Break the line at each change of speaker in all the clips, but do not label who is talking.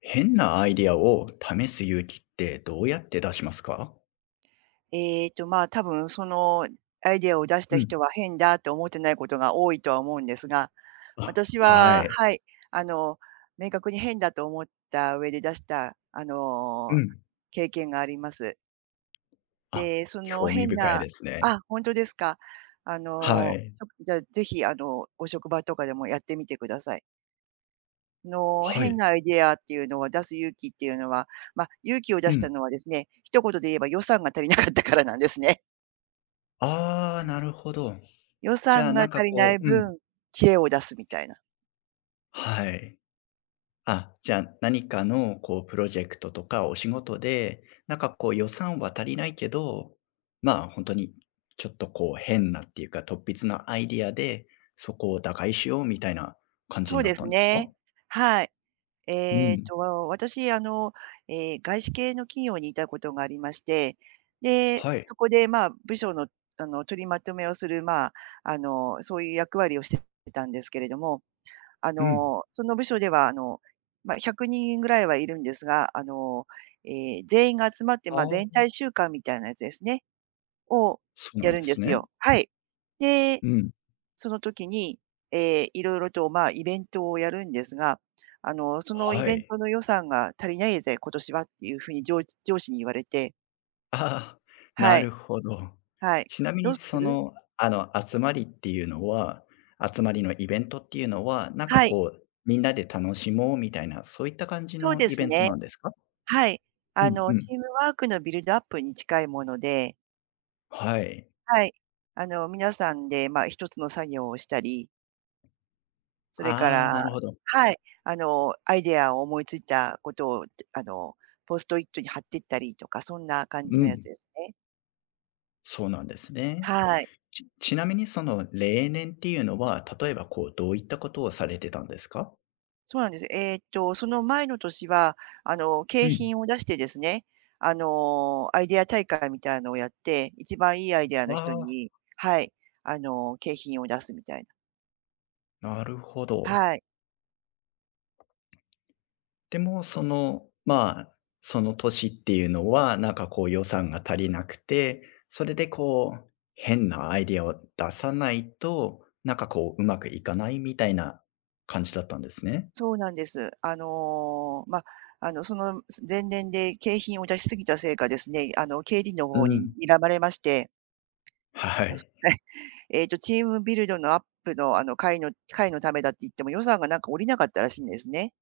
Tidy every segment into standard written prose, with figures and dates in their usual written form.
変なアイディアを試す勇気ってどうやって出しますか？
多分アイデアを出した
うん。
人は変だと思ってないことが多いとは思うんですが、
あ、
私
は
は、
い。
はい、あの、明確に変だと思った上で出した、
うん。
経験があります。
あ、
で、その
興味
変
深い
な、
ですね。
あ、本当ですか。あ
は
の、
い。
じゃあ、ぜひ、ご職場とかでもやってみてください。の、
は
変
い。
なアイデアっていうのは出す勇気っていうのは、まあ、勇気を出
う
した
ん。
のはですね、一言で言えば予算が足りなかったからなんですね。
ああ、なるほど。
予
じゃあ、
算が
なん
足
か
りな
こ
い
ううん。
分、知恵を出すみたいな。
はい。あ、じゃあ、何かのこうプロジェクトとかお仕事で、なんかこう予算は足りないけど、まあ、本当にちょっとこう変なっていうか、突筆なアイディアで、そこを打開しようみたいな感じ
そう
になっ
です
たんですか？
ね。はい。
う
えっ
ん。
と、私、外資系の企業にいたことがありまして、で、
はい。
そこで、まあ、部署の、取りまとめをする、まあ、そういう役割をしてたんですけれども、
うん。
その部署では、100人ぐらいはいるんですが、えー全員が集まって、
あ
まあ、
あ。
全体週間みたいなやつですね、を
そうな
や
ん
る
で
んで
す
す
ね。
よ。はい。で、
うん。
その時に、いろいろと、まあ、イベントをやるんですが、そのイ
は
ベン
い。
トの予算が足りないぜ、今年はっていうふうに、上司に言われて、
ああ、
は
な
い、
るほど。
はい。
ちなみ
ど
に
うす
そ
る？
の、あの、集まりっていうのは集まりのイベントっていうのは、なんか
はい、
こう、みんなで楽しもうみたいな、そういった感じ
そう
の
で
イ
す
ベント
ね。
なんですか？
はい。
うんうん。
チームワークのビルドアップに近いもので、
はい。
はい。皆さんで、まあ、一つの作業をしたり、それか
ああ、
ら、
なるほど。
はい、アイデアを思いついたことを、あの、ポストイットに貼っていったりとか、そんな感
う
じのやつ
ん、
ですね。
そうなんですね。
はい。
ちなみにその例年っていうのは、例えばこう、どういったことをされてたんですか？
そうなんです。えーっと、その前の年は、景
うん。
品を出してですね、アイデア大会みたいのをやって、一番いいアイデア
あ
の人
あ、
に、はい、景品を出すみたいな。
なるほど。
はい、
でも、その、まあ、その年っていうのは、なんかこう予算が足りなくて、それでこう、変なアイディアを出さないと、なんかこう、うまくいかないみたいな感じだったんですね。
そうなんです。その前年で景品を出しすぎたせいかですね、経理の
う
方に
ん。
睨まれまして、
はい。
チームビルドのアップの、会のためだって言っても予算がなんか下りなかったらしいんですね。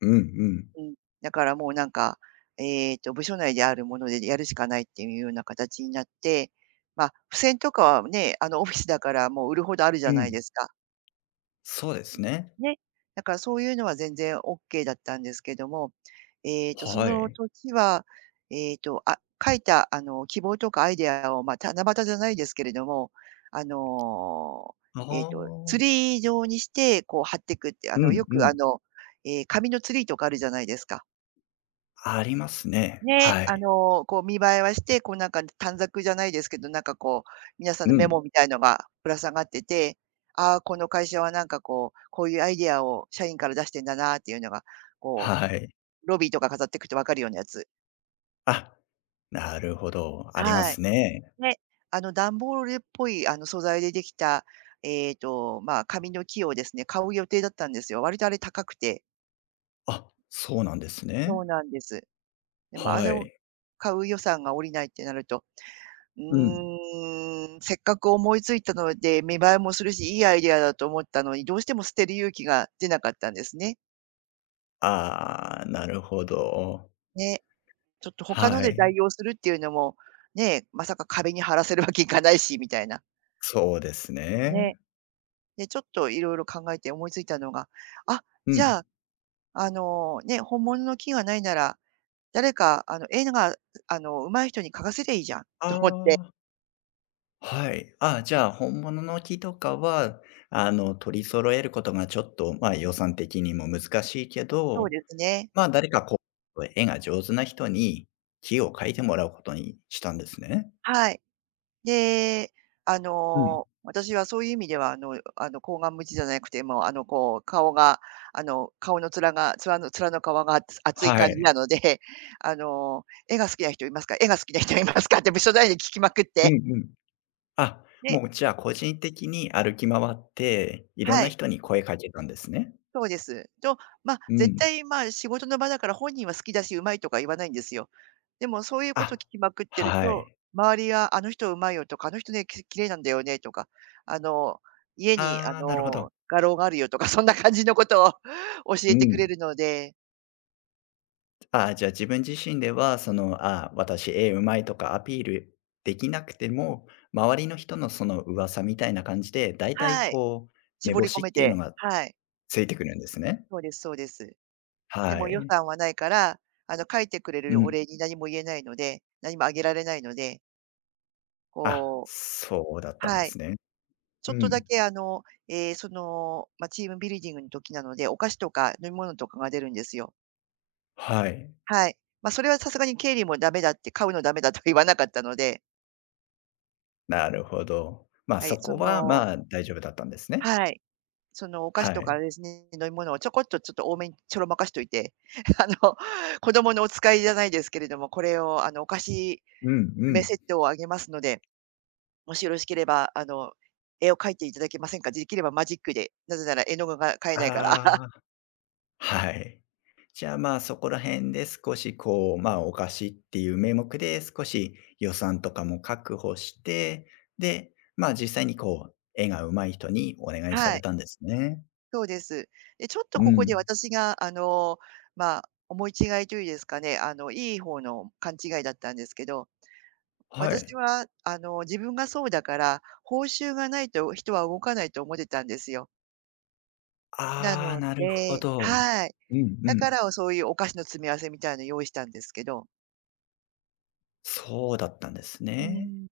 うんうん。
うん、だからもうなんか、部署内であるものでやるしかないっていうような形になって、まあ、付箋とかはね、オフィスだからもう売るほどあるじゃ
う
ない
ん。
ですか。
そうですね。
ね。だからそういうのは全然オッケーだったんですけども、そ
は
の
い。
時は、ええと、あ、書いた、希望とかアイデアを、まあ、七夕じゃないですけれども、あの、
あ
ツ
あ。
リー状にして、こう貼っていくって、あ
う
の、
ん
よ
う
くあ
ん。
の、えー紙のツリーとかあるじゃないですか。
ありますね。
ね、
はい。
こう見栄えはして、こうなんか短冊じゃないですけど、なんかこう、皆さん
う
のメ
ん。
モみたいのがぶら下がってて、ああ、この会社はなんかこう、こういうアイディアを社員から出してんだなっていうのが、こ
はい。
う、ロビーとか飾っていくと分かるようなやつ。
あ、なるほど。ありま
はい。
すね。
ね、段ボールっぽい素材でできた、まあ、紙の木をですね、買う予定だったんですよ。割とあれ高くて。
あ、そうなんです
そう
ね。
なんです。でもあ
は
れを
い。
買う予算が下りないってなると、う
うん。
ーん、せっかく思いついたので、見栄えもするし、いいアイデアだと思ったのに、どうしても捨てる勇気が出なかったんですね。
ああ、なるほど。
ね、ちょっと他の
は
で代
い。
用するっていうのも、ね、まさか壁に貼らせるわけいかないしみたいな。
そうです
ね。
ね。
で、ちょっといろいろ考えて思いついたのが、あ、
う
じ
ん。
ゃあ、ね、本物の木がないなら、誰か、あの、絵が、あの、上手い人に描かせりゃいいじゃん
あ
と思って。
あ、はい。ああ、じゃあ本物の木とかは、あの、取り揃えることがちょっと、まあ、予算的にも難しいけ
そう
ど、
ですね。
まあ、誰かこう、絵が上手な人に木を描いてもらうことにしたんですね。
はい。で、
うん。
私はそういう意味では、厚顔無地じゃなくて、もう、こう、顔が、顔の面の皮が、あ、厚い
は
感じな
い。
ので、「絵が好きな人いますか？絵が好きな人いますか？」って部署内で聞きまくっ
う
て、
んうん。あ、
で、
もうじゃあ個人的に歩き回って、いろん
は
な
い。
人に声かけたんですね。
そうです。と、まあ、
う
絶
ん。
対、まあ、仕事の場だから本人は好きだし、うまいとか言わないんですよ。でもそういうことを聞
あ、
きまくってる
は
と、
い。
周りが「あの人うまいよ」とか「あの人ね、綺麗なんだよね」とか、あの、「家に、
ああ、なるほど。
画廊があるよ」とか、そんな感じのことを 教
う
えてくれ
ん。
るので、
ああ、じゃあ自分自身では、その、ああ、私絵うまいとかアピールできなくても、周りの人のその噂みたいな感じで、だいたい
はい、
こう、目
絞り込
星っ
め
ていうの
て、
が
はい、
ついてくるんですね。
そうです、そうです。で
は
も予
い。
算はないから、書いてくれ
う
るお
ん。
礼に何も言えないので、何もあげられないので、
あ、
こう、
そうだったんで
はい。
すね。
ち
う
ょっとだ
ん。
け、ま、チームビルディングの時なので、お菓子とか飲み物とかが出るんですよ。
はい。
はい。ま、それはさすがに経理もダメだって、買うのダメだとは言わなかったので、
なるほど。まあ、
はい、
そこは、まあ、大丈夫だったんですね。
はい、そのお菓子
は
とか
い。
ですね、飲み物をちょっと多めにちょろまかしといて、あの、子供のお使いじゃないですけれども、これを、お菓子
うんう
詰め
ん。
セットをあげますので、もしよろしければ、絵を描いていただけませんか？できればマジックで、なぜなら絵の具が買えないから。
あ あ。はい。じゃあ、まあ、そこら辺で少しこう、まあ、お菓子っていう名目で少し予算とかも確保して、で、まあ、実際にこう、絵が上手い人にお願いさ
は
れ
い。
たんですね。
そうです。で、ちょっと
う
ここで
ん。
私が、まあ、思い違いというんですかね、いい方の勘違いだったんですけど、
は
私
い。
は、自分がそうだから、報酬がないと人は動かないと思ってたんですよ。な
ああ、
の
なるほ
で、
ど。
はい。
うんう
だか
ん。
ら、そういうお菓子の詰め合わせみたいの用意したんですけど、
そうだったんです
う
ね。
ん、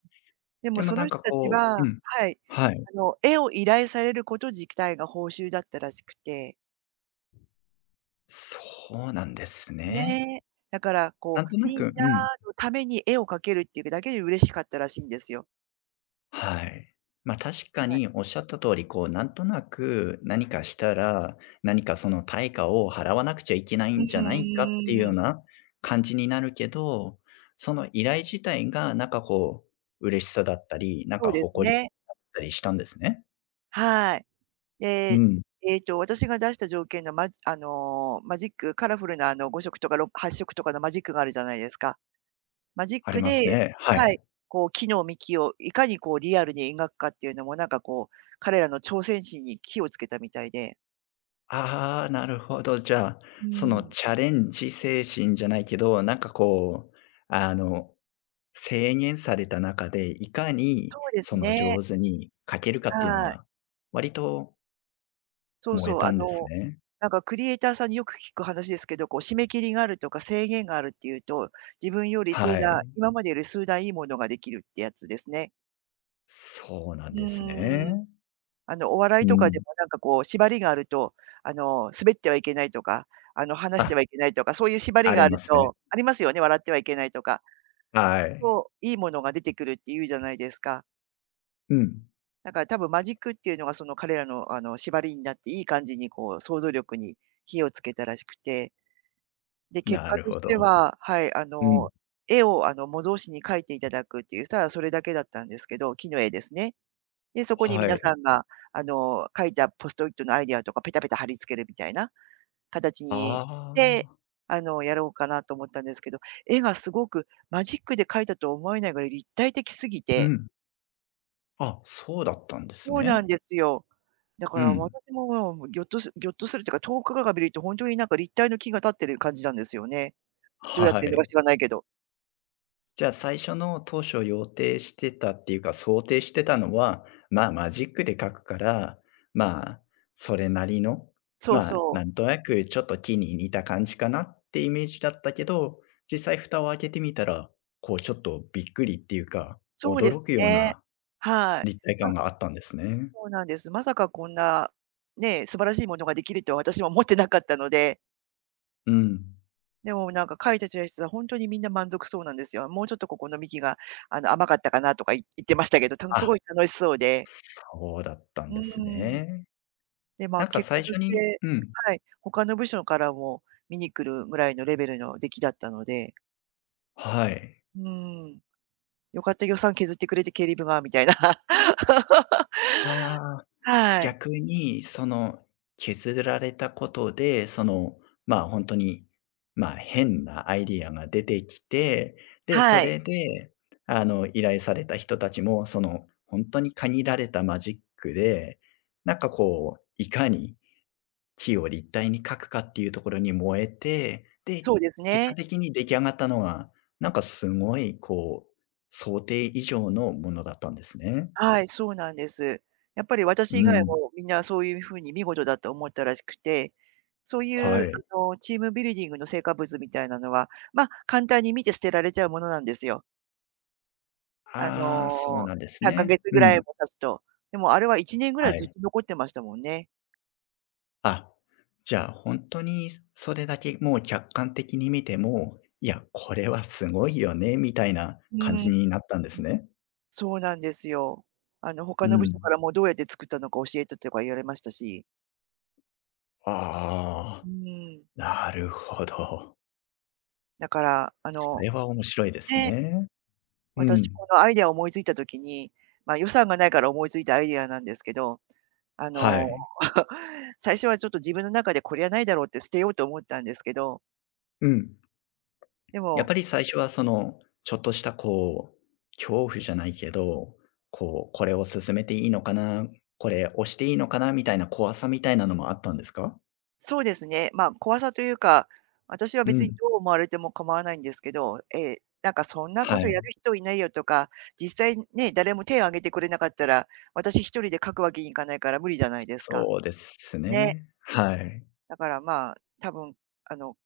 で
で
も
も
そ
な
の
んか
人たち
こう
は、
うん。
はい、
はい。
絵を依頼されること自体が報酬だったらしくて
そうなんですね。
ね。だから、こ
なん
う、
とな
みん
くう
な
ん。
のために絵を描けるっていうだけで嬉しかったらしいんですよ。
はい。まあ確か
はい。
におっしゃった通り、こう、なんとなく何かしたら、何かその対価を払わなくちゃいけない
う
んじゃな
ん
いかっていうよう
ん
な感じになるけど、その依頼自体がなんかこう、嬉しさだったり、なん
そ
か
うです
誇り
ね。
だったりしたんですね。
はい。
う
で、
ん、
私が出した条件の、マジック、カラフルな、5色とか8色とかのマジックがあるじゃないですか。マジッ
あり
ク
ます
で、
ね。は
はい、
い。
こう木の幹をいかにこうリアルに描くかっていうのも、なんかこう、彼らの挑戦心に火をつけたみたいで。
ああ、なるほど。じゃあ、
う
そ
ー
の
ん。
チャレンジ精神じゃないけど、なんかこう、あの、制限された中で、いか
そ
に
うです
その
ね。
上手に書けるかっていうの
はい。
が、割と
そう
燃え
そう、
た
あ
んです
の、
ね。
なんかクリエイターさんによく聞く話ですけど、こう締め切りがあるとか制限があるっていうと、自分より数
は
段
い。
今までより数段いいものができるってやつですね。
そうなん
う
です
ーん。
ね。
お笑い
う
とかで
ん。
もなんかこう縛りがあると、滑ってはいけないとか、話し
あ、
てはいけないとか、そういう縛り
あ
が
り
あ
ま
る
すね。
とありますよね、笑ってはいけないとか。
はい。
そう、いいものが出てくるっていうじゃないですか。
うん。
だから多分マジックっていうのがその彼らの、縛りになっていい感じにこう想像力に火をつけたらしくて。で、結
な
果
る
とし
ほ
て
ど。
は、はい、
うん。
絵を模造紙に描いていただくっていう、ただそれだけだったんですけど、木の絵ですね。で、そこに
は
皆
い。
さんが、あの、描いたポストイットのアイディアとかペタペタ貼り付けるみたいな形
あ
にで、
あ。
あの、やろうかなと思ったんですけど、絵がすごくマジックで描いたとは思えないぐらい立体的すぎ
う
て、
ん。あ、そうだったんです
そうなん
ね。
ですよ。だか
う
ら私
ん。
も、もう、ぎょっとするというか、遠くから見るとほんとになんか立体の木が立ってる感じなんですよね。どうやっ
は
てんのか
い。
知らないけど。
じゃあ最初の当初予定してたっていうか、想定してたのは、まあ、マジックで描くから、まあ、それなりの、
そう
まあ、
そう。
なんとなくちょっと木に似た感じかなってイメージだったけど、実際蓋を開けてみたら、こうちょっとびっくりっていうか、
そうで
驚
す
くよう
ね。
な
はい。
立体
あ、
感があったんですね。
そうなんです。まさかこんな、ね、素晴らしいものができるとは私は思ってなかったので、
うん。
でもなんか書いてた人たちは本当にみんな満足そうなんですよ。もうちょっとここの幹が、あの、甘かったかなとか言ってましたけど、たのすご
あ、
い楽しそうで。
そうだった
う
んです
ーん。
ね。
で、ま
な
あ、
んか
結果
最初
とし
に
て、
うん、
はい、他の部署からも見に来るぐらいのレベルの出来だったので、
はい。
うーん、よかった予算削ってくれて経理部がみたいな。
ああ。
はい。
逆に、その、削られたことで、その、まあ、本当に、まあ、変なアイディアが出てきて、で、そ
はい。
れで、あの、依頼された人たちも、その、本当に限られたマジックで、なんかこう、いかに木を立体に描くかっていうところに燃えて、で、
そうです
結果
ね。
的に出来上がったのがなんかすごいこう、想定以上のものだったんですね。
はい、そうなんです。やっぱり私
う
以外
ん。
もみんなそういう風に見事だと思ったらしくて、そういう、
はい。
あの、チームビルディングの成果物みたいなのは、ま、あ簡単に見て捨てられちゃうものなんですよ。あ
ああ、そう
の、
なんです
3
ね。
か月
う
ぐらい
ん。
も経つと。でもあれは1年ぐらい
は
ずっ
い。
と残ってましたもんね。
あ、じゃあ本当にそれだけもう客観的に見ても、いや、これはすごいよね、みたいな
う
感じ
ん、
になったんですね。
そうなんですよ。あの、他
う
の部署か
ん。
らもどうやって作ったのか教えてとか言われましたし。う
ああ、
ん、
なるほど。
だから、
それは面白いです
ね
ね。う
私、
ん。
このアイデアを思いついた時に、まあ、予算がないから思いついたアイデアなんですけど、あ
は
の、
い。
最初はちょっと自分の中でこれはないだろうって捨てようと思ったんですけど、
うん。
で
やっ
も、
ぱり最初はその、ちょっとしたこう、恐怖じゃないけど、こう、これを進めていいのかな、これ押していいのかなみたいな怖さみたいなのもあったんですか？
そうですね、まあ、怖さというか、私は
う
別に
ん。
どう思われても構わないんですけど、なんかそんなこ
は
とやる
い。
人いないよとか、実際ね、誰も手を挙げてくれなかったら、私一人で書くわけにいかないから無理じゃないですか。
そうです
ね、
ね。はい。
だからまあ、多分、あの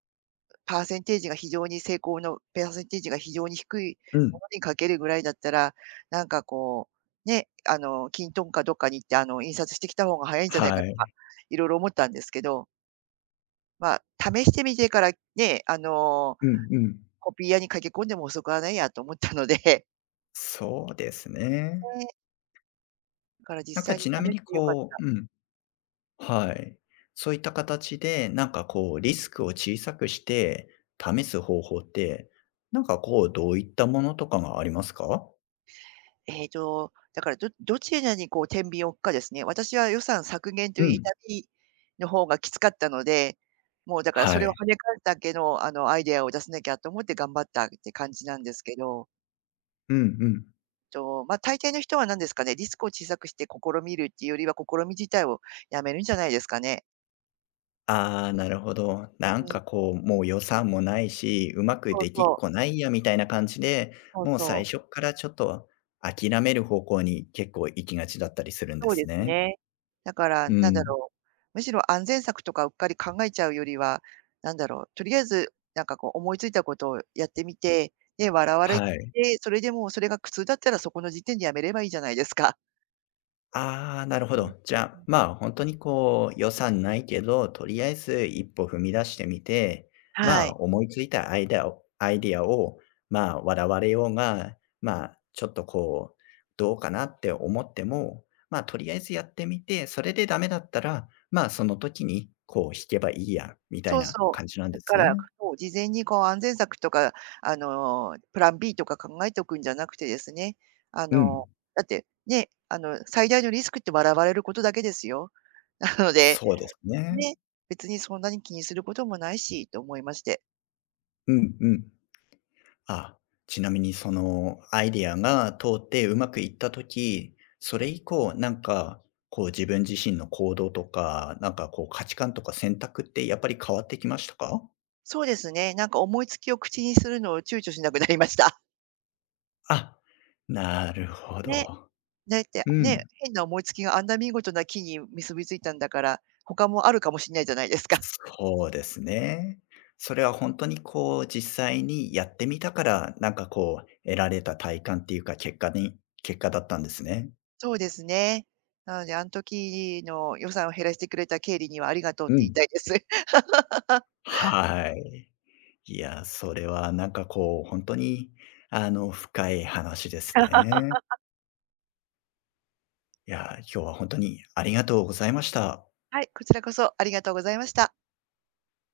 パーセンテージが非常に成功のパーセンテージが非常に低い
うん。
ものにかけるぐらいだったら、なんかこう、ね、あの、キントンかどっかに行って、あの、印刷してきた方が早いんじゃないか
は
とか、
い。
いろいろ思ったんですけど、まあ、試してみてからね、あの、
うんうん。
コピー屋に駆け込んでも遅くはないやと思ったので、
そうですね。
ね、だから
なん
実
か
際に
ちなみ
試し
に
てよかっ
こううん、はい。そういった形で、なんかこうリスクを小さくして試す方法って、なんかこうどういったものとかがありますか？
ええと、だから、どちらにこう天秤を置くかですね。私は予算削減とい
う
う
ん。
痛みの方がきつかったので、もうだからそ
は
れを
い。
跳ね返すだけの、あの、アイデアを出さなきゃと思って頑張ったって感じなんですけど、
うんうん。
と、まあ、大抵の人は何ですかね、リスクを小さくして試みるっていうよりは、試み自体をやめるんじゃないですかね。
ああ、なるほど。なん
うん、
かこう、もう予算もないし、うまく
そう
できっ
そ
こ
う。
ないやみたいな感じで、
そう
もう
そ
最初っ
う。
からちょっと諦める方向に結構行きがちだったりするんで
そう
す
です
ね。
ね。だから、
う
なんだ
ん。
ろう、むしろ安全策とかうっかり考えちゃうよりは、なんだろう、とりあえず、なんかこう思いついたことをやってみて、で、笑われ
はい。
て、それでもうそれが苦痛だったらそこの時点でやめればいいじゃないですか。
ああ、なるほ
うん
ど。じゃ
うん
あ、
うん。
まあ、本当にこう、予算ないけど、とりあえず一歩踏み出してみて、
は
まあ、
い。
思いついたアイデアを、まあ、笑われようが、まあ、ちょっとこう、どうかなって思っても、まあ、とりあえずやってみて、それでダメだったら、まあ、その時にこう引けばいいやみた
そ
い
う
な
そ
感じなん
う。だ
で
か
す
ら、
ね。
そう、事前にこう安全策とか、プラン B とか考えておくんじゃなくてですね、あ
う
の
ん、
だって、ね、あの、最大のリスクって笑われることだけですよ。なので
そうですね。
ね、別にそんなに気にすることもないしと思いまして。
うんうん。あ、ちなみにそのアイディアが通ってうまくいったときそれ以降、なんか、こう自分自身の行動とか、なんかこう価値観とか選択ってやっぱり変わってきましたか？
そうですね、なんか思いつきを口にするのを躊躇しなくなりました。
あ、なるほ
ね、
ど。
だって
う
ね、
ん。
変な思いつきがあんな見事な木に結びついたんだから、他もあるかもしれないじゃないですか。
そうですね。それは本当にこう実際にやってみたから、なんかこう得られた体感っていうか、結果だったんですね。
そうですね。なので、あの時の予算を減らしてくれた経理にはありがとうっ
う
て言い
ん。
たいです。
はい。いや、それはなんかこう、本当にあの、深い話ですね。いや、今日は本当にありがとうございました。
はい、こちらこそありがとうございました。